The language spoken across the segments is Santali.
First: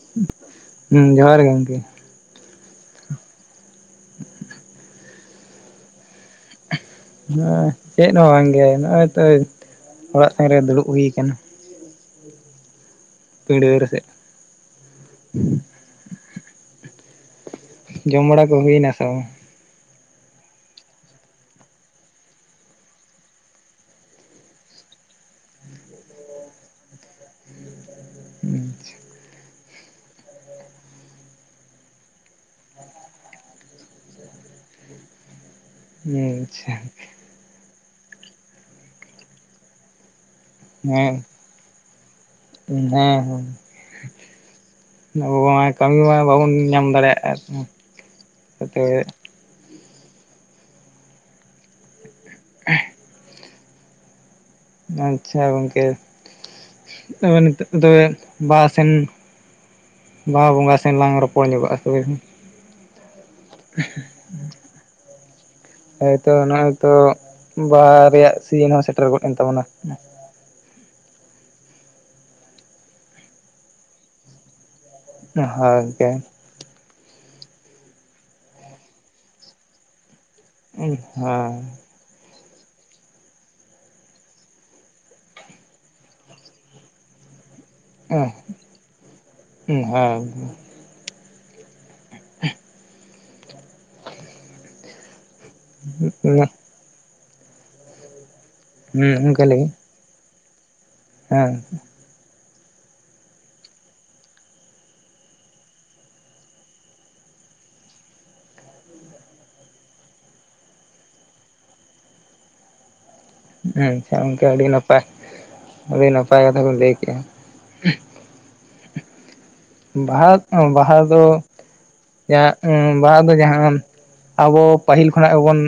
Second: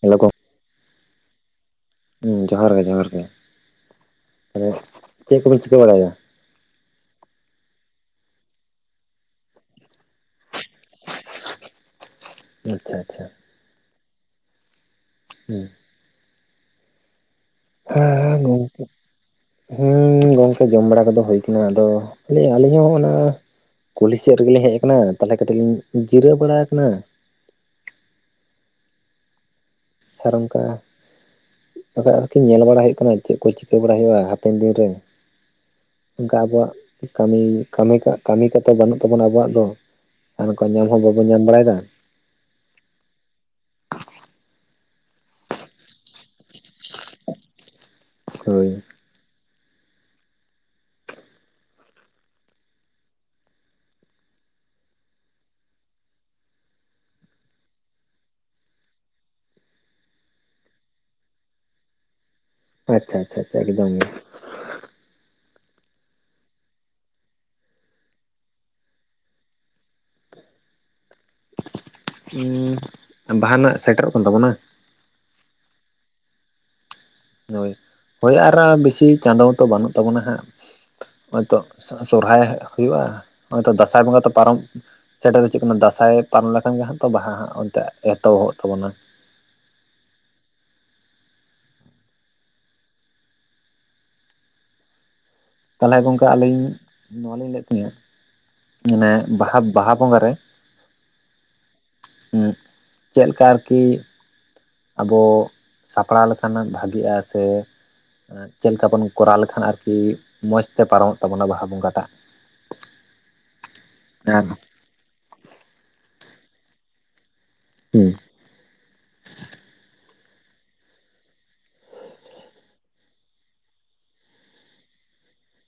ᱦᱮᱞᱳ ᱦᱩ ᱡᱚᱦᱟᱨ ᱜᱮ ᱜᱚᱢᱠᱮ ᱦᱩᱸ ᱡᱚᱦᱟᱨ ᱜᱮ ᱡᱚᱦᱟᱨ ᱜᱮ ᱛᱟᱦᱚᱞᱮ ᱪᱮᱫ ᱠᱚᱵᱤᱱ ᱪᱤᱠᱟᱹ ᱵᱟᱲᱟᱭᱫᱟ [unintelligible] ᱪᱮᱫ ᱦᱚᱸ ᱵᱟᱝᱜᱮ ᱱᱚᱜᱼᱚᱭ ᱛᱚ ᱚᱲᱟᱜ ᱫᱷᱟᱨᱮ ᱫᱩᱲᱩᱵ ᱦᱩᱭ ᱟᱠᱟᱱᱟ ᱟᱪᱪᱷᱟ ᱟᱪᱪᱷᱟ ᱯᱤᱸᱰᱟᱹ ᱨᱮ ᱥᱮᱫ ᱦᱩ ᱦᱮᱸ ᱡᱚᱢ ᱦᱮᱸ ᱵᱟᱲᱟ ᱠᱚ ᱜᱚᱝᱠᱮ ᱦᱩᱭᱱᱟ ᱥᱮ ᱵᱟᱝ? ᱦᱩ ᱜᱚᱝᱠᱮ ᱡᱚᱢ ᱵᱟᱲᱟ ᱠᱚᱫᱚ ᱦᱩᱭ ᱠᱟᱱᱟ ᱟᱫᱚ ᱟᱞᱤᱧ ᱦᱚᱸ ᱚᱱᱟ ᱠᱩᱞᱦᱤ ᱥᱮᱫ ᱨᱮᱜᱮᱞᱤᱧ ᱦᱮᱡ ᱠᱟᱱᱟ ᱛᱟᱦᱚᱞᱮ ᱠᱟᱹᱴᱤᱡ ᱞᱤᱧ ᱡᱤᱨᱟᱹᱣ ᱵᱟᱲᱟ ᱠᱟᱱᱟ ᱟᱪᱪᱷᱟ ᱟᱨ ᱚᱱᱠᱟ ᱛᱚᱵᱮ ᱟᱨ ᱠᱤ ᱧᱮᱞ ᱵᱟᱲᱟ ᱦᱩᱭᱩᱜ ᱠᱟᱱᱟ ᱪᱮᱫ ᱠᱚ ᱪᱤᱠᱟᱹ ᱵᱟᱲᱟᱭ ᱦᱩᱭᱩᱜᱼᱟ ᱦᱟᱯᱮᱱ ᱫᱤᱱ ᱨᱮ ᱚᱱᱠᱟ ᱟᱪᱪᱷᱟ ᱟᱵᱚᱣᱟᱜ ᱠᱟᱹᱢᱤ ᱠᱟᱹᱢᱤ ᱠᱟᱜ ᱠᱟᱹᱢᱤ ᱠᱚᱛᱚ ᱵᱟᱹᱱᱩᱜ ᱛᱟᱵᱚᱱᱟ ᱟᱵᱚᱣᱟᱜ ᱫᱚ ᱟᱨ ᱱᱚᱠᱟ ᱧᱟᱢ ᱦᱚᱸ ᱦᱮᱸ ᱵᱟᱵᱚᱱ ᱧᱟᱢ ᱵᱟᱲᱟᱭᱫᱟ ᱦᱮᱸ ᱦᱮᱸ ᱟᱵᱚ ᱢᱟ ᱠᱟᱹᱢᱤ ᱢᱟ ᱵᱟᱵᱚᱱ ᱧᱟᱢ ᱫᱟᱲᱮᱭᱟᱜᱼᱟ ᱦᱳᱭ [inaudible] ᱸ ᱟᱪᱪᱷᱟ ᱜᱚᱝᱠᱮ ᱛᱚᱵᱮ ᱱᱤᱛᱚᱜ ᱫᱚᱵᱮᱱ ᱵᱟ ᱥᱮᱱ ᱵᱟᱦᱟ ᱵᱚᱸᱜᱟ ᱥᱮᱱ ᱞᱟᱝ ᱨᱚᱯᱚᱲ ᱧᱚᱜᱚᱜᱼᱟ ᱛᱚᱵᱮ ᱠᱷᱟᱱ ᱟᱪᱪᱷᱟ ᱟᱪᱪᱷᱟ ᱟᱪᱪᱷᱟ ᱟᱰᱤ [unintelligible] ᱦ ᱦᱚᱭᱛᱚ ᱱᱚᱜᱼᱚᱭ ᱛᱚ ᱵᱟᱦᱟ ᱨᱮᱭᱟᱜ ᱥᱤᱱ ᱦᱚᱸ ᱥᱮᱴᱮᱨ ᱜᱚᱫ ᱮᱱ ᱛᱟᱵᱚᱱᱟ ᱦᱩ ᱵᱟᱦᱟᱱᱟᱜ ᱥᱮᱴᱮᱨᱚᱜ ᱠᱟᱱ ᱛᱟᱵᱚᱱᱟ ᱡᱚᱦᱟᱨ ᱜᱮ ᱦᱳᱭ ᱦᱳᱭ ᱟᱨ ᱵᱮᱥᱤ ᱪᱟᱸᱫᱚ ᱛᱚ ᱵᱟᱹᱱᱩᱜ ᱛᱟᱵᱚᱱᱟ ᱦᱟᱸᱜ ᱦᱮᱸ ᱦᱚᱭᱛᱚ ᱥᱚᱨᱦᱟᱭ ᱦᱩᱭᱩᱜ-ᱟ ᱱᱚᱜ-ᱚᱭ ᱛᱚ ᱫᱟᱸᱥᱟᱭ ᱵᱚᱸᱜᱟ ᱛᱚ ᱯᱟᱨᱚᱢ ᱥᱮᱴᱮᱨ ᱦᱤᱡᱩᱜ ᱠᱟᱱᱟ ᱫᱟᱸᱥᱟᱭ ᱯᱟᱨᱚᱢ ᱞᱮᱠᱷᱟᱱ ᱜᱮ ᱦᱟᱸᱜ ᱛᱚ ᱵᱟᱦᱟ ᱦᱟᱸᱜ ᱚᱱᱛᱮ ᱮᱛᱚᱦᱚᱵᱚᱜ ᱛᱟᱵᱚᱱᱟ ᱩᱸ ᱦᱮᱸ ᱛᱟᱦᱚᱞᱮ ᱜᱚᱝᱠᱟ ᱟᱹᱞᱤᱧ ᱱᱚᱣᱟ ᱞᱤᱧ ᱞᱟᱹᱭᱮᱫ ᱛᱟᱦᱮᱫ ᱢᱟᱱᱮ ᱦᱩᱸ ᱚᱱᱠᱟ ᱵᱟᱦᱟ ᱞᱟᱹᱜᱤᱫ ᱵᱟᱦᱟ ᱵᱚᱸᱜᱟᱨᱮ ᱦᱮᱸ ᱦᱮᱸ ᱪᱮᱫ ᱞᱮᱠᱟ ᱟᱨᱠᱤ ᱟᱵᱚ ᱥᱟᱯᱲᱟᱣ ᱞᱮᱠᱟᱱᱟᱜ ᱵᱷᱟᱜᱤᱜᱼᱟ ᱥᱮ ᱮ ᱪᱮᱫ ᱞᱮᱠᱟ ᱵᱚᱱ ᱠᱚᱨᱟᱣ ᱞᱮᱠᱷᱟᱱ ᱟᱨᱠᱤ ᱢᱚᱸᱡᱽᱛᱮ ᱯᱟᱨᱚᱢᱚᱜ ᱛᱟᱵᱚᱱᱟ ᱵᱟᱦᱟ ᱵᱚᱸᱜᱟ ᱴᱟᱜ ᱟᱪᱪᱷᱟ ᱜᱚᱝᱠᱮ ᱟᱨ ᱟᱹᱰᱤ ᱱᱟᱯᱟᱭ ᱟᱹᱰᱤ ᱱᱟᱯᱟᱭ ᱠᱟᱛᱷᱟ ᱠᱚ ᱵᱤᱱ ᱞᱟᱹᱭ ᱠᱮᱜ-ᱟ ᱦᱩ ᱵᱟᱦᱟ ᱵᱟᱦᱟ ᱫᱚ ᱡᱟᱦᱟᱜ ᱦᱩ ᱵᱟᱦᱟ ᱫᱚ ᱡᱟᱦᱟᱸ ᱟᱵᱚ ᱯᱟᱹᱦᱤᱞ ᱠᱷᱚᱱᱟᱜ ᱜᱮᱵᱚᱱ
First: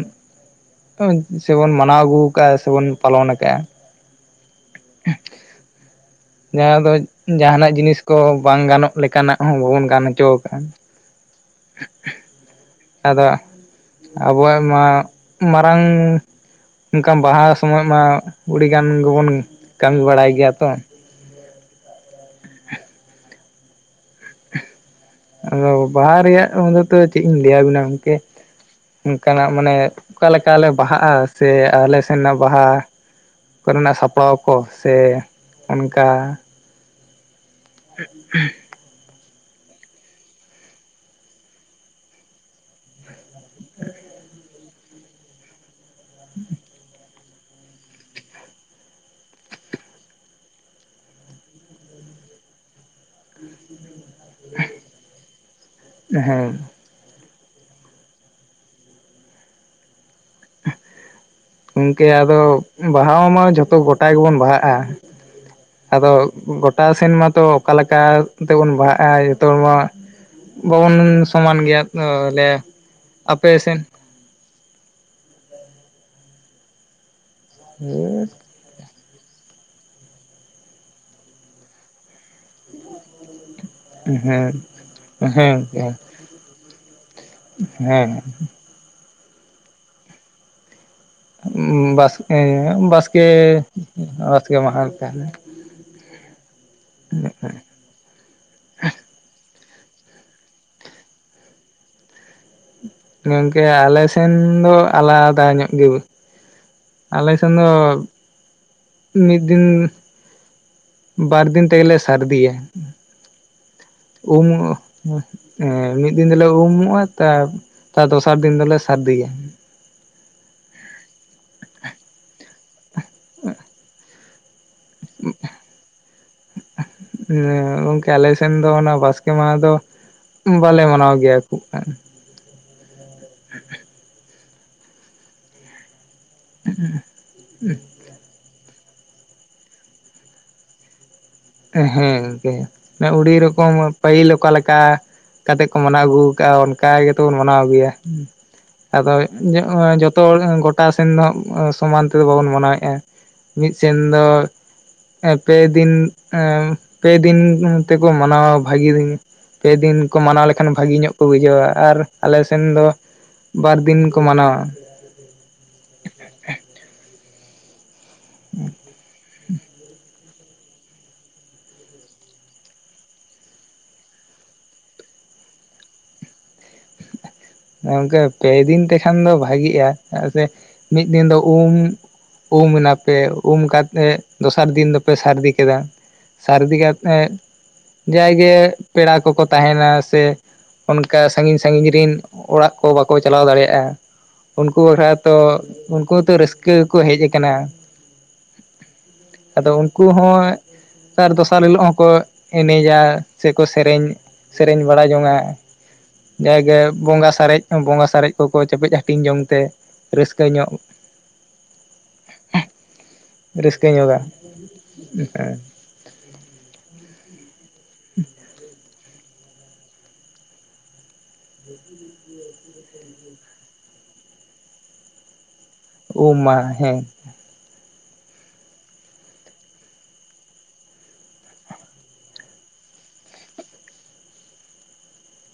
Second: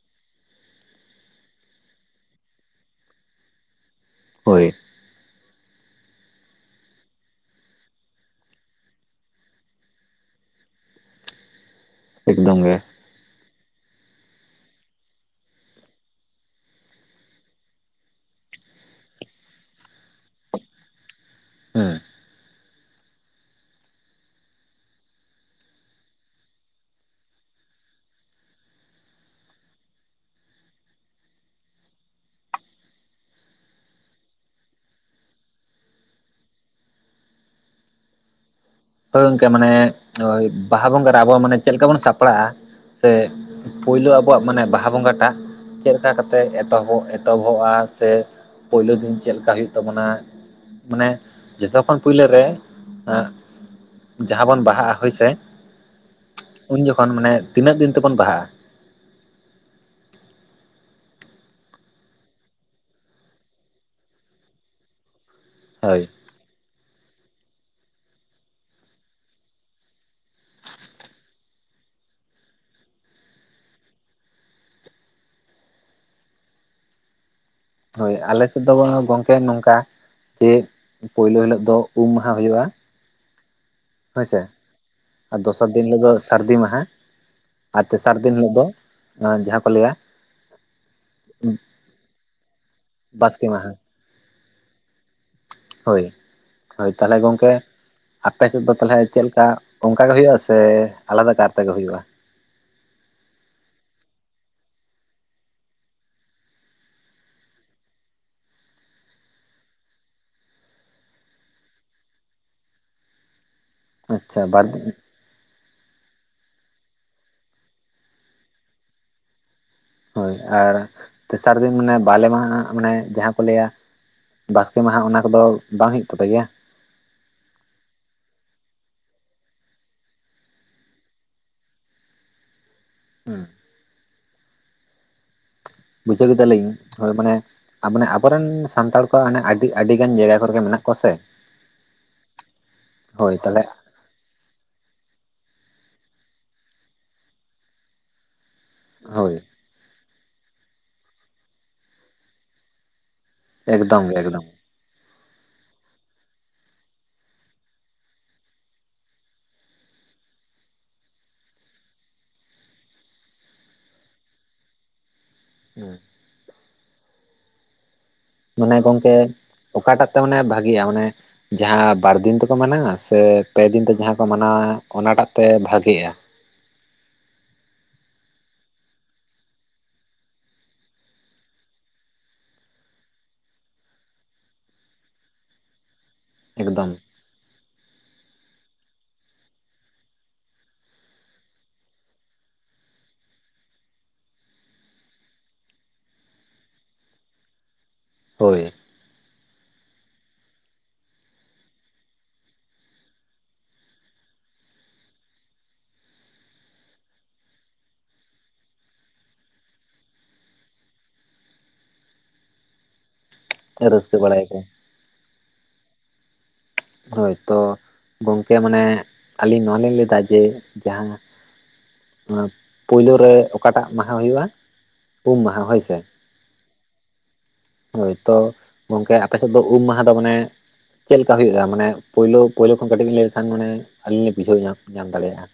ᱥᱮᱵᱚᱱ ᱢᱟᱱᱟᱣ ᱟᱹᱜᱩ ᱠᱟᱜ-ᱟ ᱥᱮᱵᱚᱱ ᱯᱟᱞᱚᱱ ᱟᱠᱟᱟᱜ-ᱟ ᱦᱳᱭ [unintelligible] ᱡᱟᱦᱟᱸ ᱫᱚ ᱡᱟᱦᱟᱱᱟᱜ ᱡᱤᱱᱤᱥ ᱠᱚ ᱵᱟᱝ ᱜᱟᱱᱚᱜ ᱞᱮᱠᱟᱱᱟᱜ ᱦᱚᱸ ᱵᱟᱵᱚᱱ ᱜᱟᱱ ᱦᱚᱪᱚ ᱟᱠᱟᱫᱟ ᱮᱠᱫᱚᱢ ᱜᱮ ᱟᱫᱚ ᱟᱵᱚᱣᱟᱜ ᱢᱟ ᱢᱟᱨᱟᱝ ᱚᱱᱠᱟᱱ ᱵᱟᱦᱟ ᱥᱚᱢᱚᱭ ᱢᱟ ᱟᱹᱰᱤᱜᱟᱱ ᱜᱮᱵᱚᱱ ᱠᱟᱹᱢᱤ ᱵᱟᱲᱟᱭ ᱜᱮᱭᱟ ᱛᱚ ᱦᱩᱸ ᱟᱫᱚ ᱵᱟᱦᱟ ᱨᱮᱭᱟᱜ ᱫᱚ ᱪᱮᱫ ᱤᱧ ᱞᱟᱹᱭ ᱟᱵᱤᱱᱟ ᱜᱚᱝᱠᱮ ᱚᱱᱠᱟᱱᱟᱜ ᱢᱟᱱᱮ ᱚᱠᱟ ᱞᱮᱠᱟ ᱞᱮ ᱵᱟᱦᱟᱜ-ᱟ ᱥᱮ ᱟᱞ ᱥᱮᱱᱟᱜ ᱵᱟᱦᱟ ᱠᱚ ᱨᱮᱱᱟᱜ ᱥᱟᱯᱲᱟᱣ ᱠᱚ ᱥᱮ ᱚᱱᱠᱟ [unintelligible] ᱦᱳᱭ ᱜᱚᱝᱠᱮ ᱢᱟᱱᱮ ᱵᱟᱦᱟ ᱵᱚᱸᱜᱟ ᱨᱮ ᱟᱵᱚ ᱢᱟᱱᱮ ᱪᱮᱫ ᱞᱮᱠᱟ ᱵᱚᱱ ᱥᱟᱯᱲᱟᱜ-ᱟ ᱥᱮ ᱯᱩᱭᱞᱩ ᱟᱵᱚᱣᱟᱜ ᱢᱟᱱᱮ ᱵᱟᱦᱟ ᱵᱚᱸᱜᱟ ᱴᱟᱜ ᱪᱮᱫ ᱠᱟ ᱠᱟᱛᱮᱫ ᱮᱛᱚᱦᱚᱵ ᱮᱛᱚᱦᱚᱵᱚᱜ-ᱟ ᱥᱮ ᱯᱳᱭᱞᱳ ᱫᱤᱱ ᱪᱮᱫ ᱞᱮᱠᱟ ᱦᱩᱭᱩᱜ ᱛᱟᱵᱚᱱᱟ ᱢᱟᱱᱮ ᱡᱷᱚᱛᱚ ᱠᱷᱚᱱ ᱯᱩᱭᱞᱟᱹ ᱨᱮ ᱡᱟᱦᱟᱸ ᱵᱚᱱ ᱵᱟᱦᱟᱜ-ᱟ ᱦᱳᱭ ᱥᱮ ᱦᱮᱸ ᱩᱱ ᱡᱚᱠᱷᱚᱱ ᱢᱟᱱᱮ ᱛᱤᱱᱟᱹᱜ ᱫᱤᱱ ᱛᱮᱵᱚᱱ ᱵᱟᱦᱟᱜ-ᱟ [unintelligible] ᱜᱚᱝᱠᱮ ᱟᱫᱚ ᱵᱟᱦᱟ ᱢᱟ ᱡᱷᱚᱛᱚ ᱜᱚᱴᱟ ᱜᱮᱵᱚᱱ ᱵᱟᱦᱟᱜ-ᱟ ᱦᱳᱭ ᱟᱫᱚ ᱜᱚᱴᱟ ᱥᱮᱱ ᱢᱟᱛᱚ ᱚᱠᱟ ᱞᱮᱠᱟ ᱛᱮᱵᱚᱱ ᱵᱟᱦᱟᱜ-ᱟ ᱡᱚᱛᱚ ᱦᱚᱲ ᱢᱟ ᱵᱟᱵᱚᱱ ᱥᱚᱢᱟᱱ ᱜᱮᱭᱟ ᱵᱚᱞᱮ ᱟᱯᱮ ᱥᱮᱫ ᱦᱳᱭ ᱦᱮᱸ ᱟᱞᱮᱥᱮ ᱫᱚ ᱜᱚᱝᱠᱮ ᱱᱚᱝᱠᱟ ᱡᱮ ᱯᱳᱭᱞᱳ ᱦᱤᱞᱳᱜ ᱫᱚ ᱩᱢ ᱢᱟᱸᱦᱟ ᱦᱩᱭᱩᱜ-ᱟ ᱦᱳᱭᱥᱮ ᱟᱨ ᱦᱮᱸ ᱫᱚᱥᱟᱨ ᱫᱤᱱ ᱦᱤᱞᱳᱜ ᱫᱚ ᱥᱟᱹᱨᱫᱤ ᱢᱟᱦᱟ ᱟᱨ ᱛᱮᱥᱟᱨ ᱦᱮᱸ ᱫᱤᱱ ᱦᱤᱞᱳᱜ ᱫᱚ ᱡᱟᱦᱟᱸ ᱠᱚ ᱞᱟᱹᱭᱟ ᱵᱟᱥᱠᱮ ᱵᱟᱥᱠᱮ ᱵᱟᱥᱠᱮ ᱢᱟᱦᱟ ᱠᱟᱱᱟ ᱦᱳᱭ ᱦᱳᱭ ᱛᱟᱞᱦᱮ ᱜᱚᱝᱠᱮ ᱟᱯᱮᱥᱮᱫ ᱫᱚ ᱛᱟᱞᱦᱮ ᱪᱮᱫ ᱞᱮᱠᱟ ᱚᱱᱠᱟ ᱜᱮ ᱦᱩᱭᱩᱜ-ᱟ ᱥᱮ ᱟᱞᱟᱫᱟ ᱠᱟᱨ ᱛᱮᱜᱮ ᱦᱩᱭᱩᱜ-ᱟ ᱜᱚᱝᱠᱮ ᱟᱞᱮᱥᱮᱱ ᱫᱚ ᱟᱞᱟᱫᱟ ᱧᱚᱜ ᱜᱮ ᱟᱞᱮᱥᱮᱱ ᱫᱚ ᱢᱤᱫ ᱫᱤᱱ ᱵᱟᱨᱫᱤᱱ ᱛᱮᱜᱮ ᱞᱮ ᱥᱟᱹᱨᱫᱤᱭᱟ ᱟᱪᱪᱷᱟ ᱩᱢ ᱵᱟᱨ ᱮᱸ ᱢᱤᱫ ᱫᱤᱱ ᱫᱚᱞᱮ ᱩᱢᱚᱜ-ᱟ ᱛᱟᱨ ᱫᱚᱥᱟᱨ ᱫᱤᱱ ᱫᱚᱞᱮ ᱥᱟᱨᱫᱤᱭᱟ ᱦᱳᱭ ᱟᱨ ᱛᱮᱥᱟᱨ ᱫᱤᱱ ᱢᱟᱱᱮ ᱵᱟᱞᱮ ᱢᱟᱦᱟ ᱢᱟᱱᱮ ᱡᱟᱦᱟᱸ ᱠᱚ ᱞᱟᱹᱭᱟ ᱵᱟᱥᱠᱮ ᱢᱟᱦᱟ ᱚᱱᱟ ᱠᱚᱫᱚ ᱵᱟᱝ ᱦᱩᱭᱩᱜ ᱛᱟᱯᱮ ᱜᱮᱭᱟ ᱦᱮ ᱜᱚᱢᱠᱮ ᱟᱞᱮᱥᱮᱱ ᱫᱚ ᱚᱱᱟ ᱵᱟᱥᱠᱮ ᱢᱟᱸᱦᱟ ᱫᱚ ᱵᱟᱞᱮ ᱢᱟᱱᱟᱣ ᱜᱮᱭᱟ ᱦᱩᱸ [unintelligible] ᱵᱩᱡᱷᱟᱹᱣ ᱠᱮᱫᱟ ᱞᱤᱧ ᱦᱳᱭ ᱢᱟᱱᱮ ᱢᱟᱱᱮ ᱟᱵᱚ ᱨᱮᱱ ᱥᱟᱱᱛᱟᱲ ᱚᱱᱮ ᱟᱹᱰᱤ ᱟᱹᱰᱤ ᱜᱟᱱ ᱡᱟᱭᱜᱟ ᱠᱚᱨᱮᱜᱮ ᱢᱮᱱᱟᱜ ᱠᱚᱣᱟ ᱥᱮ ᱦᱮᱸ ᱜᱚᱝᱠᱮ ᱟᱹᱰᱤ ᱦᱳᱭ ᱛᱟᱦᱚᱞᱮ ᱨᱚᱠᱚᱢ ᱯᱟᱹᱦᱤᱞ ᱚᱠᱟ ᱞᱮᱠᱟ ᱠᱟᱛᱮᱜ ᱠᱚ ᱢᱟᱱᱟᱣ ᱟᱹᱜᱩ ᱠᱟᱜ-ᱟ ᱚᱱᱠᱟ ᱜᱮᱛᱚ ᱵᱚᱱ ᱢᱟᱱᱟᱣ ᱟᱹᱜᱩᱭᱟ ᱟᱫᱚ ᱦᱳᱭ ᱡᱚᱛᱚ ᱦᱚᱲ ᱜᱳᱴᱟ ᱥᱮᱱ ᱫᱚ ᱥᱚᱢᱟᱱ ᱛᱮᱫᱚ ᱵᱟᱵᱚᱱ ᱢᱟᱱᱟᱣᱮᱜ-ᱟ ᱢᱤᱫᱥᱮᱱ ᱮᱠᱫᱚᱢ ᱜᱮ ᱫᱚ ᱮᱠᱫᱚᱢ ᱯᱮ ᱫᱤᱱ ᱯᱮ ᱫᱤᱱ ᱛᱮᱠᱚ ᱢᱟᱱᱟᱣᱟ ᱵᱷᱟᱜᱤ ᱫᱤᱱ ᱯᱮ ᱫᱤᱱ ᱠᱚ ᱢᱟᱱᱟᱣ ᱞᱮᱠᱷᱟᱱ ᱵᱷᱟᱹᱜᱤ ᱧᱚᱜ ᱠᱚ ᱵᱩᱡᱷᱟᱹᱣ ᱟᱨ ᱟᱞᱮ ᱥᱮᱱ ᱫᱚ ᱵᱟᱨ ᱫᱤᱱ ᱠᱚ ᱢᱟᱱᱟᱣᱟ ᱦᱩᱸ ᱢᱟᱱᱮ ᱜᱚᱝᱠᱮ ᱚᱠᱟᱴᱟᱜ ᱛᱮ ᱢᱟᱱᱮ ᱵᱷᱟᱜᱤᱭᱟ ᱢᱟᱱᱮ ᱡᱟᱦᱟᱸ ᱵᱟᱨ ᱫᱤᱱ ᱛᱮᱠᱚ ᱢᱟᱱᱟᱣᱟ ᱥᱮ ᱯᱮ ᱫᱤᱱ ᱛᱮ ᱡᱟᱦᱟᱸ ᱠᱚ ᱢᱟᱱᱟᱣ ᱟ ᱚᱱᱟᱴᱟᱜ ᱛᱮ ᱵᱷᱟᱜᱮᱜᱼᱟ ᱜᱚᱝᱠᱮ ᱯᱮ ᱫᱤᱱ ᱛᱮᱠᱷᱟᱱ ᱫᱚ ᱵᱷᱟᱜᱤᱜᱼᱟ ᱪᱮᱫᱟᱜ ᱥᱮ ᱢᱤᱫ ᱫᱤᱱ ᱫᱚ ᱩᱢ ᱩᱢ ᱮᱱᱟᱯᱮ ᱩᱢ ᱠᱟᱛᱮ ᱫᱚᱥᱟᱨ ᱫᱤᱱ ᱫᱚᱯᱮ ᱥᱟᱹᱨᱫᱤ ᱠᱮᱫᱟ ᱥᱟᱹᱨᱫᱤ ᱮᱠᱫᱚᱢ? ᱠᱟᱛᱮᱫ ᱡᱟᱭᱜᱮ ᱯᱮᱲᱟ ᱠᱚᱠᱚ ᱛᱟᱦᱮᱱᱟ ᱥᱮ ᱚᱱᱠᱟ ᱥᱟᱹᱝᱜᱤᱧ ᱥᱟᱹᱝᱜᱤᱧ ᱨᱮᱱ ᱚᱲᱟᱜ ᱠᱚ ᱵᱟᱠᱚ ᱪᱟᱞᱟᱣ ᱫᱟᱲᱮᱭᱟᱜ-ᱟ ᱩᱱᱠᱩ ᱦᱚᱨᱟ ᱛᱚ ᱩᱱᱠᱩ ᱦᱚᱸ ᱛᱚ ᱨᱟᱹᱥᱠᱟᱹ ᱜᱮᱠᱚ ᱦᱮᱡ ᱟᱠᱟᱱᱟ ᱦᱳᱭ ᱟᱫᱚ ᱩᱱᱠᱩ ᱦᱚᱸ ᱛᱟᱨ ᱫᱚᱥᱟᱨ ᱦᱤᱞᱚᱜ ᱦᱚᱸᱠᱚ ᱮᱱᱮᱡᱼᱟ ᱥᱮᱠᱚ ᱥᱮᱨᱮᱧ ᱥᱮᱨᱮᱧ ᱵᱟᱲᱟᱭ ᱡᱟᱦᱟᱸ ᱜᱮ ᱵᱚᱸᱜᱟ ᱥᱟᱨᱮᱡ ᱵᱚᱸᱜᱟ ᱥᱟᱨᱮᱡ ᱠᱚᱠᱚ ᱪᱮᱯᱮᱡ ᱦᱟᱹᱴᱤᱧ ᱡᱚᱝ ᱛᱮ ᱨᱟᱹᱥᱠᱟᱹ ᱧᱚᱜ ᱨᱟᱹᱥᱠᱟᱹ ᱧᱚᱜᱟ ᱦᱮᱸ ᱦᱳᱭ ᱛᱚ ᱜᱚᱢᱠᱮ ᱢᱟᱱᱮ ᱟᱹᱞᱤᱧ ᱱᱚᱣᱟ ᱞᱤᱧ ᱞᱟᱹᱭᱫᱟ ᱡᱮ ᱡᱟᱦᱟᱸ ᱯᱩᱭᱭᱞᱳ ᱨᱮ ᱚᱠᱟᱴᱟᱜ ᱢᱟᱦᱟ ᱦᱩᱭᱩᱜᱼᱟ ᱩᱢ ᱢᱟᱦᱟ ᱦᱳᱭ ᱥᱮ ᱩᱢ ᱢᱟᱸᱦᱟ ᱦᱮᱸ ᱦᱚᱭ ᱛᱚ ᱜᱚᱝᱠᱮ ᱟᱯᱮᱥᱮᱫ ᱫᱚ ᱩᱢ ᱢᱟᱦᱟ ᱫᱚ ᱢᱟᱱᱮ ᱪᱮᱫ ᱞᱮ ᱠᱟ ᱦᱩᱭᱩᱜ-ᱟ? ᱦ ᱢᱟᱱᱮ ᱯᱩᱭᱞᱩ ᱯᱩᱭᱞᱩ ᱠᱷᱚᱱ ᱠᱟᱹᱴᱤᱡ ᱞᱟᱹᱭ ᱞᱮᱠᱷᱟᱱ ᱢᱟᱱᱮ ᱟᱹᱞᱤᱧ ᱞᱤ ᱵᱩᱡᱷᱟᱹᱣ ᱧᱟᱢ ᱧᱟᱢ ᱫᱟᱲᱮᱭᱟᱜ-ᱟ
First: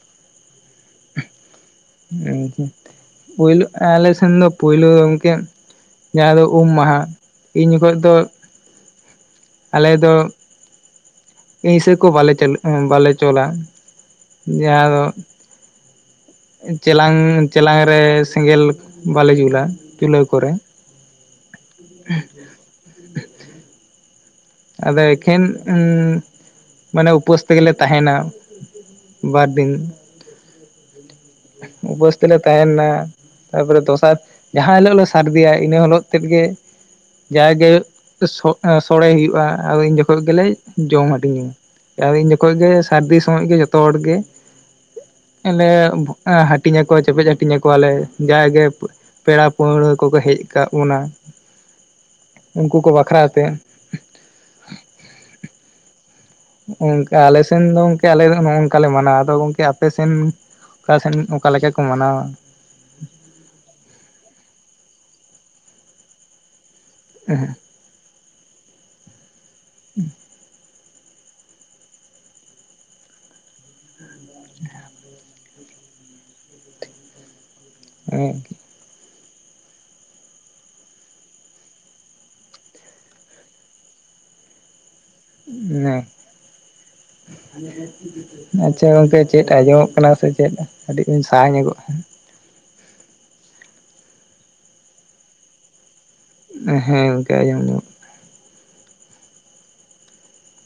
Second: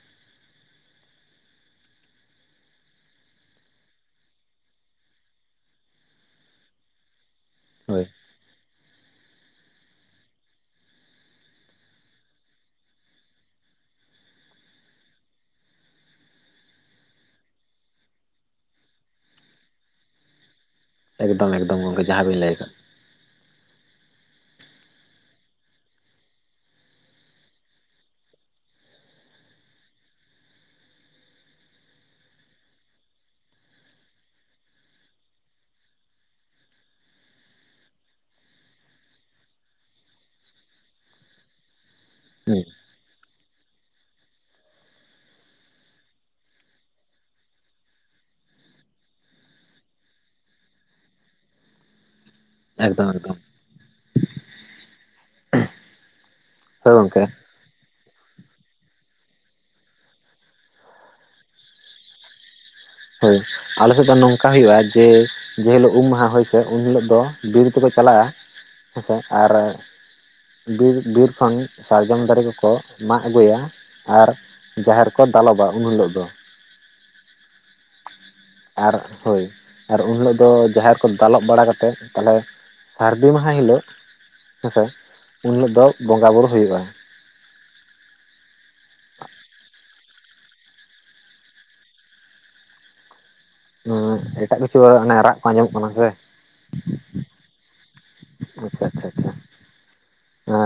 ᱯᱩᱭᱞᱩ ᱟᱹᱞᱮ ᱥᱮᱱ ᱫᱚ ᱯᱩᱭᱞᱩ ᱜᱚᱢᱠᱮ ᱡᱟᱦᱟ ᱫᱚ ᱩᱢ ᱢᱟᱦᱟᱸ ᱤᱧ ᱡᱚᱠᱷᱚᱱ ᱦᱳᱭ ᱫᱚ ᱟᱞᱮ ᱫᱚ ᱱᱤᱥᱟᱹ ᱠᱚ ᱵᱟᱞᱮ ᱪᱟᱹᱼᱼ ᱵᱟᱞᱮ ᱪᱚᱞᱟ ᱡᱟᱦᱟᱸ ᱫᱚ ᱪᱮᱞᱟᱝ ᱪᱮᱞᱟᱝ ᱨᱮ ᱥᱮᱸᱜᱮᱞ ᱵᱟᱞᱮ ᱡᱩᱞᱟ ᱪᱩᱞᱦᱟᱹ ᱠᱚᱨᱮ ᱮᱠᱫᱚᱢ ᱮᱠᱫᱚᱢ ᱜᱚᱢᱠᱮ ᱡᱟᱦᱟᱸ ᱜᱮᱵᱤᱱ ᱞᱟᱹᱭ ᱟᱠᱟᱫ ᱟᱫᱚ ᱮᱠᱷᱮᱱ ᱩᱸᱻ ᱢᱟᱱᱮ ᱩᱯᱟᱹᱥ ᱛᱮᱜᱮᱞᱮ ᱛᱟᱦᱮᱱᱟ ᱵᱟᱨ ᱫᱤᱱ ᱩᱯᱟᱹᱥ ᱛᱮᱞᱮ ᱛᱟᱦᱮᱱᱟ ᱛᱟ ᱯᱚᱨᱮ ᱫᱚᱥᱟᱨ ᱡᱟᱦᱟᱸ ᱦᱤᱞᱚᱜ ᱞᱮ ᱥᱟᱹᱨᱫᱤᱭᱟ ᱤᱱᱟᱹ ᱦᱤᱞᱚᱜ ᱛᱮᱫ ᱜᱮ ᱡᱟᱜᱮ ᱥᱚᱲᱮ ᱦᱩᱭᱩᱜ-ᱟ ᱟᱫᱚ ᱤᱱ ᱡᱚᱠᱷᱚᱱ ᱜᱮᱞᱮ ᱡᱚᱢ ᱦᱟᱹᱴᱤᱧᱟᱹ ᱟᱨ ᱤᱱ ᱡᱚᱠᱷᱚᱡ ᱦᱩᱸ ᱜᱮ ᱥᱟᱹᱨᱫᱤ ᱥᱚᱢᱚᱭ ᱜᱮ ᱡᱚᱛᱚ ᱦᱚᱲ ᱜᱮ ᱤᱱᱟᱹ ᱵᱷᱩᱼᱼ ᱟᱺᱻ ᱦᱟᱹᱴᱤᱧ ᱟᱠᱚ ᱪᱮᱯᱮᱡ ᱦᱟᱹᱴᱤᱧ ᱟᱠᱚᱣᱟᱞᱮ ᱡᱟᱜᱮ ᱯᱮᱲᱟ ᱯᱟᱹᱦᱲᱟᱹ ᱠᱚᱠᱚ ᱦᱮᱡ ᱟᱠᱟᱜ ᱵᱚᱱᱟ ᱩᱱᱠᱩ ᱠᱚ ᱮᱠᱫᱚᱢ ᱵᱟᱠᱷᱨᱟ ᱮᱠᱫᱚᱢ ᱛᱮ ᱦᱳᱭ ᱚᱱᱠᱟ ᱜᱚᱝᱠᱮ ᱟᱞᱮ ᱟᱯ ᱥᱮᱱ ᱫᱚ ᱜᱚᱝᱠᱮ ᱟᱞᱮᱫ ᱫᱚ ᱱᱚᱜᱼ ᱱᱚᱝᱠᱟ ᱞᱮ ᱢᱟᱱᱟᱣᱟ ᱟᱫᱚ ᱜᱚᱝᱠᱮ ᱟᱯᱮᱥᱮᱱ ᱚᱠᱟᱥᱮᱱ ᱚᱠᱟ ᱞᱮᱠᱟ ᱠᱚ ᱢᱟᱱᱟᱣᱟ ᱦᱳᱭ, ᱟᱞᱮ ᱥᱮᱫ ᱫᱚ ᱱᱚᱝᱠᱟ ᱦᱩᱭᱩᱜ-ᱟ ᱡᱮ ᱡᱮ ᱦᱤᱞᱚᱜ ᱩᱢᱟ ᱦᱟᱸᱜ ᱦᱳᱭ ᱥᱮ ᱩᱱ ᱦᱤᱞᱚᱜ ᱫᱚ ᱵᱤᱨ ᱛᱮᱠᱚ ᱪᱟᱞᱟᱜᱼᱟ ᱦᱮᱸᱥᱮ ᱟᱨ ᱵᱤᱨ ᱵᱤᱨ ᱠᱷᱚᱱ ᱥᱟᱨᱡᱚᱢ ᱫᱟᱨᱮ ᱠᱚᱠᱚ ᱢᱟᱜ ᱟᱹᱜᱩᱭᱟ ᱟᱨ ᱡᱟᱦᱮᱨ ᱠᱚ ᱛᱟᱞᱟᱵᱟ ᱩᱱ ᱦᱤᱞᱚᱜ ᱫᱚ ᱩᱸᱜ ᱟᱨ ᱦᱳᱭ ᱟᱨ ᱩᱱ ᱦᱤᱞᱚᱜ ᱫᱚ ᱡᱟᱦᱮᱨ ᱠᱚ ᱫᱟᱞᱚᱵᱽ ᱵᱟᱲᱟ ᱠᱟᱛᱮᱫ ᱛᱟᱦᱚᱞᱮ ᱥᱟᱨᱫᱤ ᱢᱟᱦᱟ ᱦᱤᱞᱟᱹᱜ ᱦᱮᱸᱥᱮ ᱩᱱ ᱦᱤᱞᱚᱜ ᱫᱚ ᱦᱮᱸ ᱵᱚᱸᱜᱟ ᱵᱩᱨᱩ ᱦᱩᱭᱩᱜᱼᱟ᱾ [inaudible] ᱟᱪᱪᱷᱟ ᱜᱚᱝᱠᱮ ᱪᱮᱫ ᱟᱸᱡᱚᱢᱚᱜ ᱠᱟᱱᱟ ᱥᱮ ᱪᱮᱫ ᱠᱟᱹᱴᱤᱡ ᱵᱤᱧ ᱥᱟᱦᱟ ᱧᱚᱜᱚᱜᱼᱟ᱾ ᱩᱸᱜ ᱮᱴᱟᱜ ᱠᱤᱪᱷᱩ ᱚᱱᱮ ᱨᱟᱜ ᱠᱚ ᱟᱸᱡᱚᱢᱚᱜ ᱠᱟᱱᱟ ᱥᱮ, ᱦᱮᱸ ᱜᱚᱢᱠᱮ ᱟᱸᱡᱚᱢ ᱧᱟᱢᱚᱜ ᱟᱪᱪᱷᱟ ᱟᱪᱪᱷᱟ ᱟᱪᱪᱷᱟ,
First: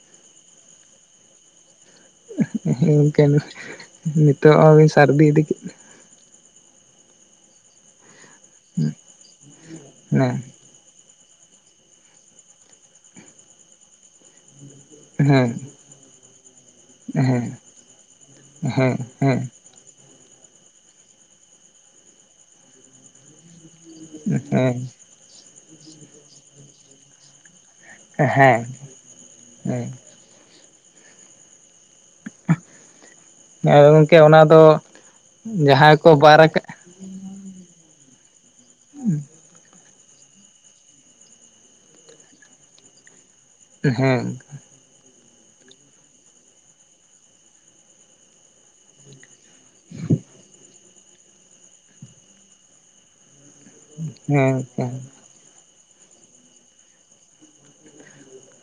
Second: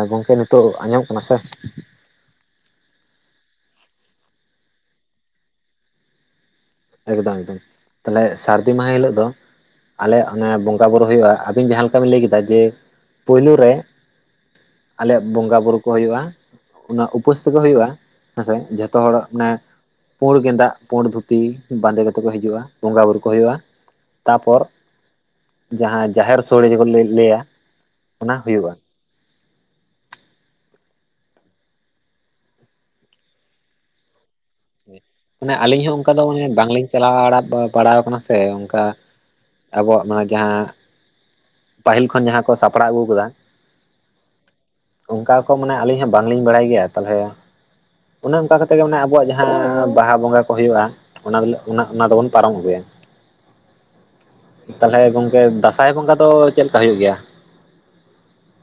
ᱜᱚᱝᱠᱮ ᱱᱤᱛᱚᱜ ᱟᱸᱡᱚᱢ ᱠᱟᱱᱟ ᱥᱮ? ᱦᱮᱸ ᱜᱚᱝᱠᱮ ᱱᱤᱛᱚᱜ ᱟᱹᱵᱤᱱ ᱥᱟᱨᱫᱤ ᱤᱫᱤ ᱠᱮᱫ ᱮᱠᱫᱚᱢ ᱮᱠᱫᱚᱢ ᱛᱟᱦᱚᱞᱮ ᱥᱟᱨᱫᱤ ᱢᱟᱦᱟ ᱦᱤᱞᱚᱜ ᱫᱚ ᱟᱞᱮ ᱦᱮᱸ ᱚᱱᱮ ᱵᱚᱸᱜᱟ ᱵᱩᱨᱩ ᱦᱩᱭᱩᱜ-ᱟ᱾ ᱟᱵᱤᱱ ᱡᱟᱦᱟᱸ ᱞᱮᱠᱟ ᱵᱤᱱ ᱞᱟᱹᱭ ᱠᱮᱫᱟ ᱡᱮ ᱯᱩᱭᱞᱩ ᱨᱮ ᱟᱞᱮᱭᱟᱜ ᱦᱮᱸ ᱵᱚᱸᱜᱟ ᱵᱩᱨᱩ ᱠᱚ ᱦᱩᱭᱩᱜᱼᱟ᱾ ᱩᱱᱟᱹᱜ ᱩᱯᱟᱹᱥ ᱦᱮᱸ ᱛᱮᱜᱮ ᱦᱩᱭᱩᱜᱼᱟ, ᱦᱮᱸ ᱥᱮ ᱡᱷᱚᱛᱚ ᱦᱚᱲᱟᱜ ᱢᱟᱱᱮ ᱯᱩᱬ ᱜᱮᱸᱫᱟᱜ, ᱯᱩᱬ ᱫᱷᱩᱛᱤ ᱵᱟᱸᱫᱮ ᱠᱟᱛᱮᱫ ᱠᱚ ᱦᱤᱡᱩᱜᱼᱟ ᱵᱚᱸᱜᱟ ᱵᱩᱨᱩ ᱠᱚ ᱦᱩᱭᱩᱜᱼᱟ᱾ ᱛᱟᱯᱚᱨ ᱦᱮᱸ ᱡᱟᱦᱟᱸ ᱡᱟᱦᱮᱨ ᱥᱚᱲᱮ ᱡᱮ ᱵᱚᱱ ᱞᱟᱹᱭ ᱞᱟᱹᱭ ᱟ ᱦᱮᱸ ᱦᱮᱸ ᱮ ᱜᱚᱝᱠᱮ ᱚᱱᱟ ᱫᱚ ᱱᱮ ᱟᱹᱞᱤᱧ ᱦᱚᱸ ᱡᱟᱦᱟᱸᱭ ᱠᱚ ᱚᱱᱠᱟ ᱫᱚ ᱵᱟᱨ ᱟᱠᱟᱫ ᱵᱟᱝ ᱞᱤᱧ ᱪᱟᱞᱟᱣ ᱵᱟᱲᱟᱣ ᱟᱠᱟᱱᱟ ᱥᱮ ᱚᱱᱠᱟ ᱟᱵᱚᱣᱟᱜ ᱢᱟᱱᱮ ᱡᱟᱦᱟᱸ ᱯᱟᱹᱦᱤᱞ ᱠᱷᱚᱱ ᱡᱟᱦᱟᱸ ᱠᱚ ᱥᱟᱯᱲᱟᱣ ᱟᱹᱜᱩ ᱟᱠᱟᱫᱟ ᱦᱮᱸ ᱚᱱᱠᱟ ᱠᱚ ᱢᱟᱱᱮ ᱟᱹᱞᱤᱧ ᱦᱚᱸ ᱵᱟᱝᱞᱤᱧ ᱵᱟᱲᱟᱭ ᱜᱮᱭᱟ ᱛᱟᱞᱦᱮ ᱚᱱᱮ ᱚᱱᱠᱟ ᱠᱟᱛᱮᱜ ᱜᱮ ᱢᱟᱱᱮ ᱟᱵᱚᱣᱟᱜ ᱡᱟᱦᱟᱸ ᱵᱟᱦᱟ ᱵᱚᱸᱜᱟ ᱠᱚ ᱦᱩᱭᱩᱜᱼᱟ ᱚᱱᱟ ᱦᱤᱞᱟᱜ ᱢᱟᱱᱮ ᱚᱱᱟ ᱫᱚᱵᱚᱱ ᱯᱟᱨᱚᱢ ᱟᱹᱜᱩᱭᱟ᱾ ᱦᱮᱸ ᱛᱟᱞᱦᱮ ᱜᱚᱝᱠᱮ ᱫᱟᱸᱥᱟᱭ ᱵᱚᱸᱜᱟ ᱫᱚ ᱪᱮᱫ ᱞᱮᱠᱟ ᱦᱳᱭᱳᱜ ᱜᱮᱭᱟ?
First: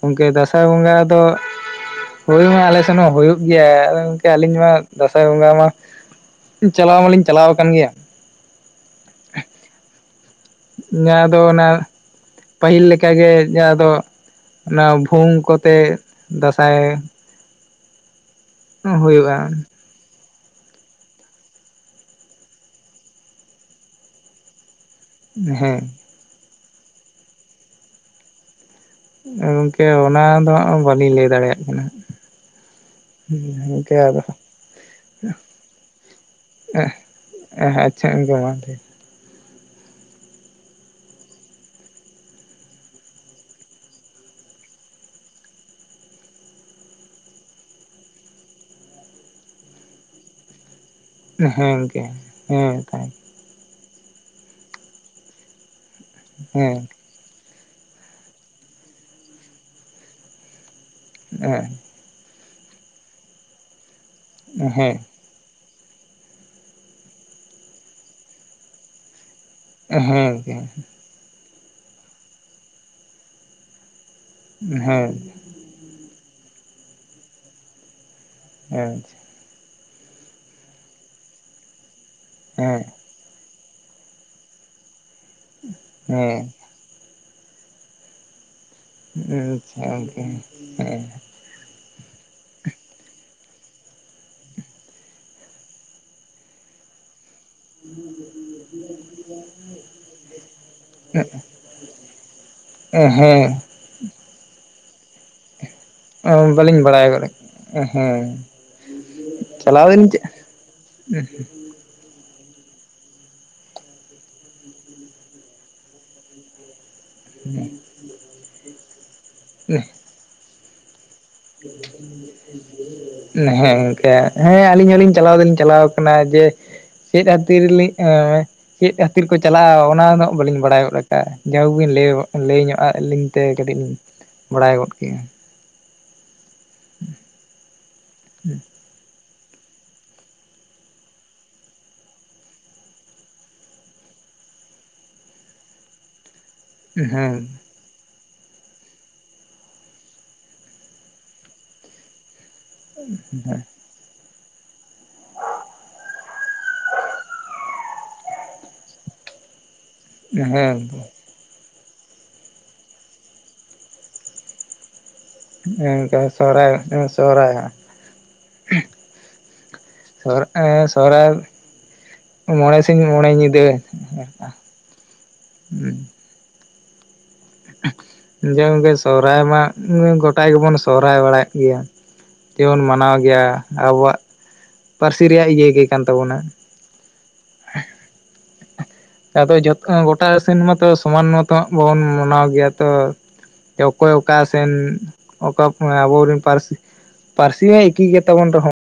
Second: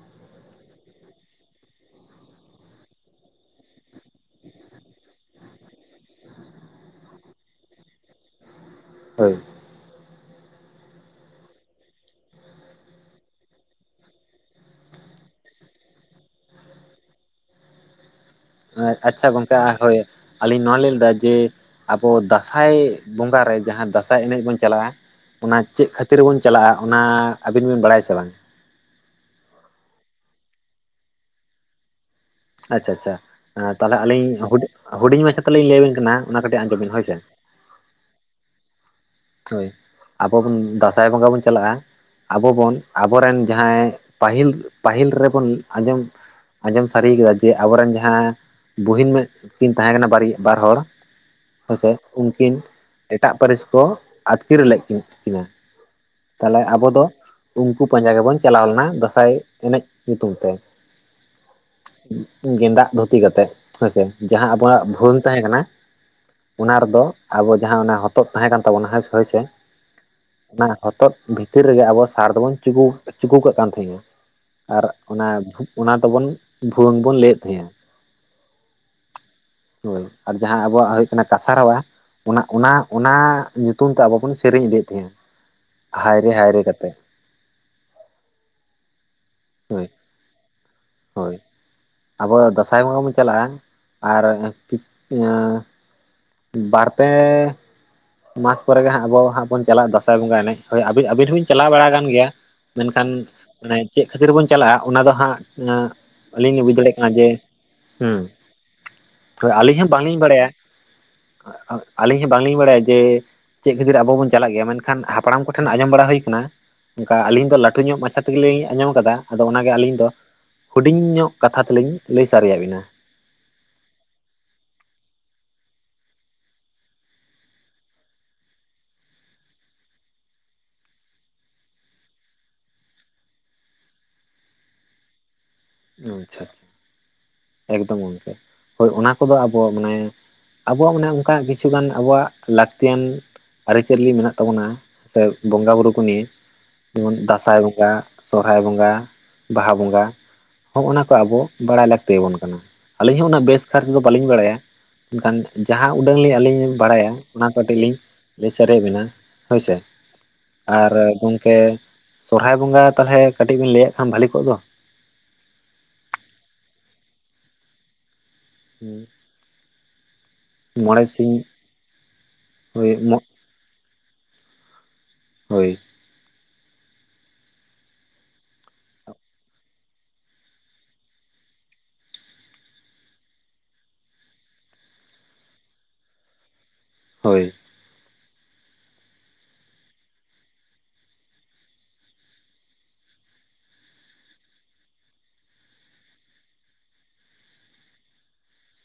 ᱜᱚᱢᱠᱮ ᱫᱟᱸᱥᱟᱭ ᱵᱚᱸᱜᱟ ᱫᱚ ᱦᱳᱭ ᱢᱟ ᱟᱞᱮ ᱥᱮᱱ ᱦᱚᱸ ᱦᱳᱭᱳᱜ ᱜᱮᱭᱟ ᱟᱫᱚ ᱜᱚᱢᱠᱮ ᱟᱹᱞᱤᱧ ᱢᱟ ᱫᱟᱸᱥᱟᱭ ᱵᱚᱸᱜᱟ ᱢᱟ ᱪᱟᱞᱟᱣ ᱢᱟᱹᱞᱤᱧ ᱪᱟᱞᱟᱣ ᱠᱟᱱ ᱜᱮᱭᱟ᱾ ᱦᱟᱹᱭ᱾ ᱧᱟ ᱫᱚ ᱚᱱᱟ ᱯᱟᱹᱦᱤᱞ ᱞᱮᱠᱟᱜᱮ ᱡᱟᱦᱟᱸ ᱫᱚ ᱚᱱᱟ ᱵᱷᱩᱣᱝ ᱠᱚᱛᱮ ᱫᱟᱥᱟᱭ ᱟᱪᱪᱷᱟ ᱦᱩᱭᱩᱜᱼᱟ ᱜᱚᱝᱠᱮ ᱦᱳᱭ ᱟᱹᱞᱤᱧ ᱱᱚᱣᱟ ᱞᱟᱹᱭ ᱞᱮᱫᱟ ᱡᱮ ᱟᱵᱚ ᱫᱟᱸᱥᱟᱭ ᱵᱚᱸᱜᱟ ᱨᱮ ᱡᱟᱦᱟᱸ ᱫᱟᱸᱥᱟᱭ ᱮᱱᱮᱡ ᱵᱚᱱ ᱪᱟᱞᱟᱜᱼᱟ ᱚᱱᱟ ᱦᱮᱸ ᱪᱮᱫ ᱠᱷᱟᱹᱛᱤᱨ ᱵᱚᱱ ᱪᱟᱞᱟᱜᱼᱟ ᱚᱱᱟ ᱟᱹᱵᱤᱱ ᱵᱤᱱ ᱵᱟᱲᱟᱭᱟ ᱥᱮ ᱵᱟᱝ? ᱜᱚᱝᱠᱮ ᱚᱱᱟ ᱫᱚ ᱦᱟᱸᱜ ᱵᱟᱹᱞᱤᱧ ᱞᱟᱹᱭ ᱫᱟᱲᱮᱭᱟᱜ ᱠᱟᱱᱟ᱾ ᱟᱪᱪᱷᱟ ᱟᱪᱪᱷᱟ ᱜᱚᱝᱠᱮ ᱛᱟᱦᱞᱮ ᱟᱫᱚ ᱟᱹᱞᱤᱧ ᱦᱩᱰᱤᱧ ᱦᱩᱰᱤᱧ ᱢᱟᱪᱷᱟ ᱛᱮ ᱞᱤᱧ ᱞᱟᱹᱭ ᱟᱵᱤᱱ ᱠᱟᱱᱟ ᱚᱱᱟ ᱠᱟᱹᱴᱤᱡ ᱟᱸᱡᱚᱢ ᱵᱤᱱ ᱦᱳᱭ ᱥᱮ? ᱦ ᱟᱪᱪᱷᱟ [unintelligible] ᱦᱳᱭ ᱟᱵᱚ ᱵᱚᱱ ᱫᱟᱸᱥᱟᱭ ᱵᱚᱸᱜᱟ ᱵᱚᱱ ᱪᱟᱞᱟᱜᱼᱟ ᱟᱵᱚ ᱵᱚᱱ ᱟᱵᱚᱨᱮᱱ ᱡᱟᱦᱟᱸᱭ ᱯᱟᱹᱦᱤᱞ ᱯᱟᱹᱦᱤᱞ ᱨᱮᱵᱚᱱ ᱟᱸᱡᱚᱢ ᱟᱸᱡᱚᱢ ᱥᱟᱨᱤᱭ ᱠᱮᱫᱟ ᱡᱮ ᱟᱵᱚ ᱨᱮᱱ ᱡᱟᱦᱟᱸ ᱵᱩᱦᱤᱱ ᱠᱤᱱ ᱛᱟᱦᱮᱸ ᱠᱟᱱᱟ ᱵᱟᱨ ᱵᱟᱨ ᱦᱚᱲ ᱦᱮᱸ ᱦᱮᱥᱮ ᱜᱚᱝᱠᱮ ᱩᱱᱠᱤᱱ ᱦᱮᱸ ᱛᱟᱦᱮᱸ ᱮᱴᱟᱜ ᱯᱟᱹᱨᱤᱥ ᱠᱚ ᱟᱹᱛᱠᱤᱨ ᱞᱮᱫ ᱠᱤᱱ ᱠᱤᱱᱟ ᱛᱟᱦᱚᱞᱮ ᱦᱮᱸ ᱟᱵᱚ ᱫᱚ ᱩᱱᱠᱩ ᱯᱟᱸᱡᱟ ᱜᱮᱵᱚᱱ ᱪᱟᱞᱟᱣ ᱞᱮᱱᱟ ᱫᱟᱸᱥᱟᱭ ᱮᱱᱮᱡ ᱧᱩᱛᱩᱢ ᱛᱮ ᱮᱸ ᱜᱮᱸᱫᱟᱜ ᱫᱷᱩᱛᱤ ᱠᱟᱛᱮᱜ ᱦᱮᱸᱥᱮ ᱡᱟᱦᱟᱸ ᱟᱵᱚᱣᱟᱜ ᱦᱮᱸ ᱵᱷᱟᱹ [unintelligible] ᱛᱟᱦᱮᱸ ᱠᱟᱱᱟ ᱚᱱᱟ ᱨᱮᱫᱚ ᱟᱵᱚ ᱡᱟᱦᱟᱸ ᱦᱚᱛᱚᱫ ᱛᱟᱦᱮᱸ ᱠᱟᱱ ᱛᱟᱵᱚᱱᱟ ᱦᱮᱸ ᱥᱮ ᱦᱳᱭ ᱥᱮ ᱦᱮᱸ ᱦᱮᱸ ᱚᱱᱟ ᱦᱚᱛᱚᱫ ᱵᱷᱤᱛᱤᱨ ᱨᱮᱜᱮ ᱟᱵᱚ ᱥᱟᱨ ᱫᱚᱵᱚᱱ ᱪᱩᱠᱩ ᱪᱩᱠᱩ ᱠᱟᱜ ᱠᱟᱱ ᱛᱟᱦᱮᱼᱟ᱾ ᱟᱪᱪᱷᱟ ᱟᱨ ᱦᱮᱸ ᱚᱱᱟ ᱚᱱᱟ ᱛᱮᱵᱚᱱ ᱵᱷᱩᱣᱟᱹᱝ ᱵᱚᱱ ᱞᱟᱹᱭᱮᱫ ᱛᱟᱦᱮᱸᱫᱼᱟ᱾ ᱮᱸᱪ ᱦᱳᱭ ᱟᱨ ᱡᱟᱦᱟᱸ ᱟᱵᱚᱣᱟᱜ ᱦᱳᱭᱳᱜ ᱠᱟᱱᱟ ᱠᱟᱥᱟ ᱨᱟᱣᱟ ᱚᱱᱟ ᱚᱱᱟ ᱚᱱᱟ ᱛᱩᱢ ᱛᱮ ᱟᱵᱚ ᱵᱚᱱ ᱥᱮᱨᱮᱧ ᱤᱫᱤᱭᱮᱫ ᱛᱟᱦᱮᱸᱜᱼᱟ ᱦᱟᱭᱨᱮ ᱦᱟᱭᱨᱮ ᱠᱟᱛᱮᱜ ᱦᱩᱸ ᱟᱪᱪᱷᱟ ᱦᱳᱭ ᱜᱚᱝᱠᱮ ᱦᱮᱸᱻ ᱦᱳᱭ ᱟᱵᱚ ᱫᱟᱸᱥᱟᱭ ᱵᱚᱸᱜᱟ ᱵᱚᱱ ᱪᱟᱞᱟᱜᱼᱟ ᱟᱨ [unintelligible] ᱵᱟᱨ ᱯᱮ ᱢᱟᱥ‌ ᱯᱚᱨᱮ ᱜᱮ ᱦᱟᱸᱜ ᱟᱵᱚ ᱦᱟᱸᱜ ᱵᱚᱱ ᱪᱟᱞᱟᱜ-ᱟ ᱫᱟᱥᱟᱭ ᱵᱚᱸᱜᱟ ᱮᱱᱮᱡ ᱦᱳᱭ ᱟᱹᱵᱤ ᱟᱹᱵᱤᱱ ᱦᱚᱸ ᱵᱤᱱ ᱪᱟᱞᱟᱣ ᱵᱟᱲᱟ ᱟᱠᱟᱱ ᱜᱮᱭᱟ᱾ ᱢᱮᱱᱠᱷᱟᱱ ᱦᱮᱸ ᱢᱟᱱᱮ ᱪᱮᱫ ᱠᱷᱟᱹᱛᱤᱨ ᱵᱚᱱ ᱪᱟᱞᱟᱜᱼᱟ ᱚᱱᱟ ᱫᱚ ᱦᱟᱜ ᱦᱮᱸ ᱟᱹᱞᱤᱧ ᱞᱤᱧ ᱵᱩᱡᱽ ᱵᱟᱹᱞᱤᱧ ᱫᱟᱲᱮᱜ ᱵᱟᱲᱟᱭ ᱠᱟᱱᱟ ᱜᱚᱫ ᱡᱮ ᱦᱩᱸ ᱦᱮᱸ ᱛᱚ ᱟᱹᱞᱤᱧ ᱪᱟᱞᱟᱣ ᱦᱚᱸ ᱵᱟᱝ ᱫᱚᱞᱤᱧ ᱞᱤᱧ ᱵᱟᱲᱟᱭᱟ [unintelligible] ᱟᱹᱞᱤᱧ ᱦᱚᱸ ᱵᱟᱝ ᱞᱤᱧ ᱵᱟᱲᱟᱭᱟ ᱡᱮ ᱪᱮᱫ ᱠᱷᱟᱹᱛᱤᱨ ᱟᱵᱚ ᱵᱚᱱ ᱪᱟᱞᱟᱜ ᱜᱮᱭᱟ ᱢᱮᱱᱠᱷᱟᱱ ᱦᱟᱯᱲᱟᱢ ᱠᱚᱴᱷᱮᱱ ᱟᱸᱡᱚᱢ ᱵᱟᱲᱟ ᱦᱩᱭ ᱟᱠᱟᱱᱟ ᱚᱱᱠᱟ ᱟᱹᱞᱤᱧ ᱫᱚ ᱞᱟᱹᱴᱩ ᱧᱚᱜ ᱢᱟᱪᱷᱟ ᱛᱮᱜᱮ ᱞᱤᱧ ᱟᱸᱡᱚᱢ ᱟᱠᱟᱫᱟ ᱟᱫᱚ ᱚᱱᱟᱜᱮ ᱟᱹᱞᱤᱧ ᱫᱚ ᱦᱩᱰᱤᱧ ᱧᱚᱜ ᱠᱟᱛᱷᱟ ᱛᱮᱞᱤᱧ ᱞᱟᱹᱭ ᱥᱟᱹᱨᱤᱭᱟᱹᱵᱤᱱᱟ ᱦᱮᱸ ᱤᱱᱠᱟᱹ ᱦᱮᱸ ᱟᱹᱞᱤᱧ ᱦᱚᱞᱤᱧ ᱪᱟᱞᱟᱣ ᱫᱚᱞᱤᱧ ᱪᱟᱞᱟᱣ ᱟᱠᱟᱱᱟ ᱡᱮ ᱪᱮᱫ ᱠᱷᱟᱹᱛᱤᱨ ᱞᱤᱼᱼ [unintelligible] ᱪᱮᱫ ᱠᱷᱟᱹᱛᱤᱨ ᱠᱚ ᱪᱟᱞᱟᱜᱼᱟ ᱚᱱᱟ ᱫᱚ ᱦᱟᱸᱜ ᱵᱟᱹᱞᱤᱧ ᱵᱟᱲᱟᱭ ᱜᱚᱫ ᱟᱠᱟᱫᱼᱟ [unintelligible] ᱵᱤᱱ ᱞᱟᱹᱭ ᱞᱟᱹᱭ ᱧᱚᱜ ᱟᱹᱞᱤ ᱛᱮ ᱠᱟᱹᱴᱤᱡ ᱤᱧ ᱵᱟᱲᱟᱭ ᱜᱚᱫ ᱠᱮᱜᱼᱟ ᱟᱪᱪᱷᱟ ᱟᱪᱪᱷᱟ ᱮᱠᱫᱚᱢ ᱜᱚᱢᱠᱮ ᱦᱳᱭ ᱚᱱᱟ ᱠᱚᱫᱚ ᱟᱵᱚ ᱢᱟᱱᱮ ᱟᱵᱚᱣᱟᱜ ᱢᱟᱱᱮ ᱚᱱᱠᱟ ᱠᱤᱪᱷ ᱜᱟᱱ ᱟᱵᱚᱣᱟᱜ ᱞᱟᱹᱠᱛᱤᱭᱟᱱ ᱟᱹᱨᱤᱪᱟᱹᱞᱤ ᱢᱮᱱᱟᱜ ᱛᱟᱵᱚᱱᱟ ᱥᱮ ᱵᱚᱸᱜᱟ ᱵᱩᱨᱩ ᱠᱚ ᱱᱤᱼᱼ ᱡᱮᱢᱚᱱ ᱦᱮᱸ ᱫᱟᱸᱥᱟᱭ ᱵᱚᱸᱜᱟ ᱥᱚᱨᱦᱟᱭ ᱵᱚᱸᱜᱟ ᱵᱟᱦᱟ ᱵᱚᱸᱜᱟ ᱦᱳᱭ ᱚᱱᱟᱠᱚ ᱟᱵᱚ ᱵᱟᱲᱟᱭ ᱞᱟᱹᱠᱛᱤᱭᱟᱵᱚᱱ ᱠᱟᱱᱟ ᱟᱹᱞᱤᱧ ᱦᱚᱸ ᱩᱱᱟᱹᱜ ᱵᱮᱥ ᱠᱷᱟᱨ ᱫᱚ ᱵᱟᱹᱞᱤᱧ ᱵᱟᱲᱟᱭᱟ ᱢᱮᱱᱠᱷᱟᱱ ᱡᱟᱦᱟᱸ ᱩᱰᱟᱹᱝ ᱞᱤᱧ ᱵᱟᱲᱟᱭᱟ ᱚᱱᱟ ᱠᱟᱹᱴᱤᱡ ᱞᱤᱧ ᱞᱟᱹᱭ ᱥᱟᱹᱨᱤᱭᱟᱹᱵᱤᱱᱟ ᱦᱳᱭ ᱥᱮ ᱦᱮᱸ ᱟᱨ ᱜᱚᱝᱠᱮ ᱥᱚᱨᱦᱟᱭ ᱵᱚᱸᱜᱟ ᱛᱟᱦᱞᱮ ᱠᱟᱹᱴᱤᱡ ᱵᱮᱱ ᱞᱟᱹᱭᱼᱟᱜ ᱠᱷᱟᱱ ᱵᱷᱟᱹᱞᱤ ᱠᱚᱜ ᱫᱚ ᱦᱮᱸ [unintelligible] ᱥᱚᱦᱨᱟᱭ ᱦᱟᱸᱜ ᱦᱮᱸ [unintelligible] ᱥᱚᱦᱨᱟᱭ ᱢᱚᱬᱮ ᱦᱳᱭ ᱥᱤᱧ ᱢᱚᱬᱮ ᱧᱤᱫᱟᱹ ᱟᱪᱪᱷᱟ ᱦᱳᱭ ᱦᱩᱸ [unintelligible] ᱥᱚᱦᱨᱟᱭ ᱢᱟ ᱜᱚᱴᱟ ᱜᱮᱵᱚᱱ ᱥᱚᱦᱨᱟᱭ ᱵᱟᱲᱟᱭᱮᱫ ᱜᱮᱭᱟ᱾ ᱠᱤᱵᱚᱱ ᱢᱟᱱᱟᱣ ᱜᱮᱭᱟ ᱟᱵᱚᱣᱟᱜ ᱯᱟᱹᱨᱥᱤ ᱨᱮᱭᱟᱜ ᱤᱭᱟᱹ ᱜᱮ ᱠᱟᱱ ᱛᱟᱵᱚᱱᱟ ᱦᱳᱭ ᱟᱫᱚ ᱡᱚᱛᱚ ᱜᱚᱴᱟ ᱥᱮᱱ ᱢᱟᱛᱚ ᱥᱚᱢᱟᱱ ᱢᱚᱛᱚ ᱦᱟᱸᱜ ᱵᱟᱵᱚᱱ ᱢᱟᱱᱟᱣ ᱜᱮᱭᱟ ᱛᱚ ᱚᱠᱚᱭ ᱚᱠᱟ ᱥᱮᱱ ᱚᱠᱟ [unintelligible] ᱟᱵᱚᱨᱮᱱ ᱯᱟᱹᱨᱥᱤ ᱯᱟᱹᱨᱥᱤ ᱢᱟ ᱮᱠᱤ ᱜᱮᱭᱟ ᱛᱟᱵᱚᱱ ᱨᱮᱦᱚᱸ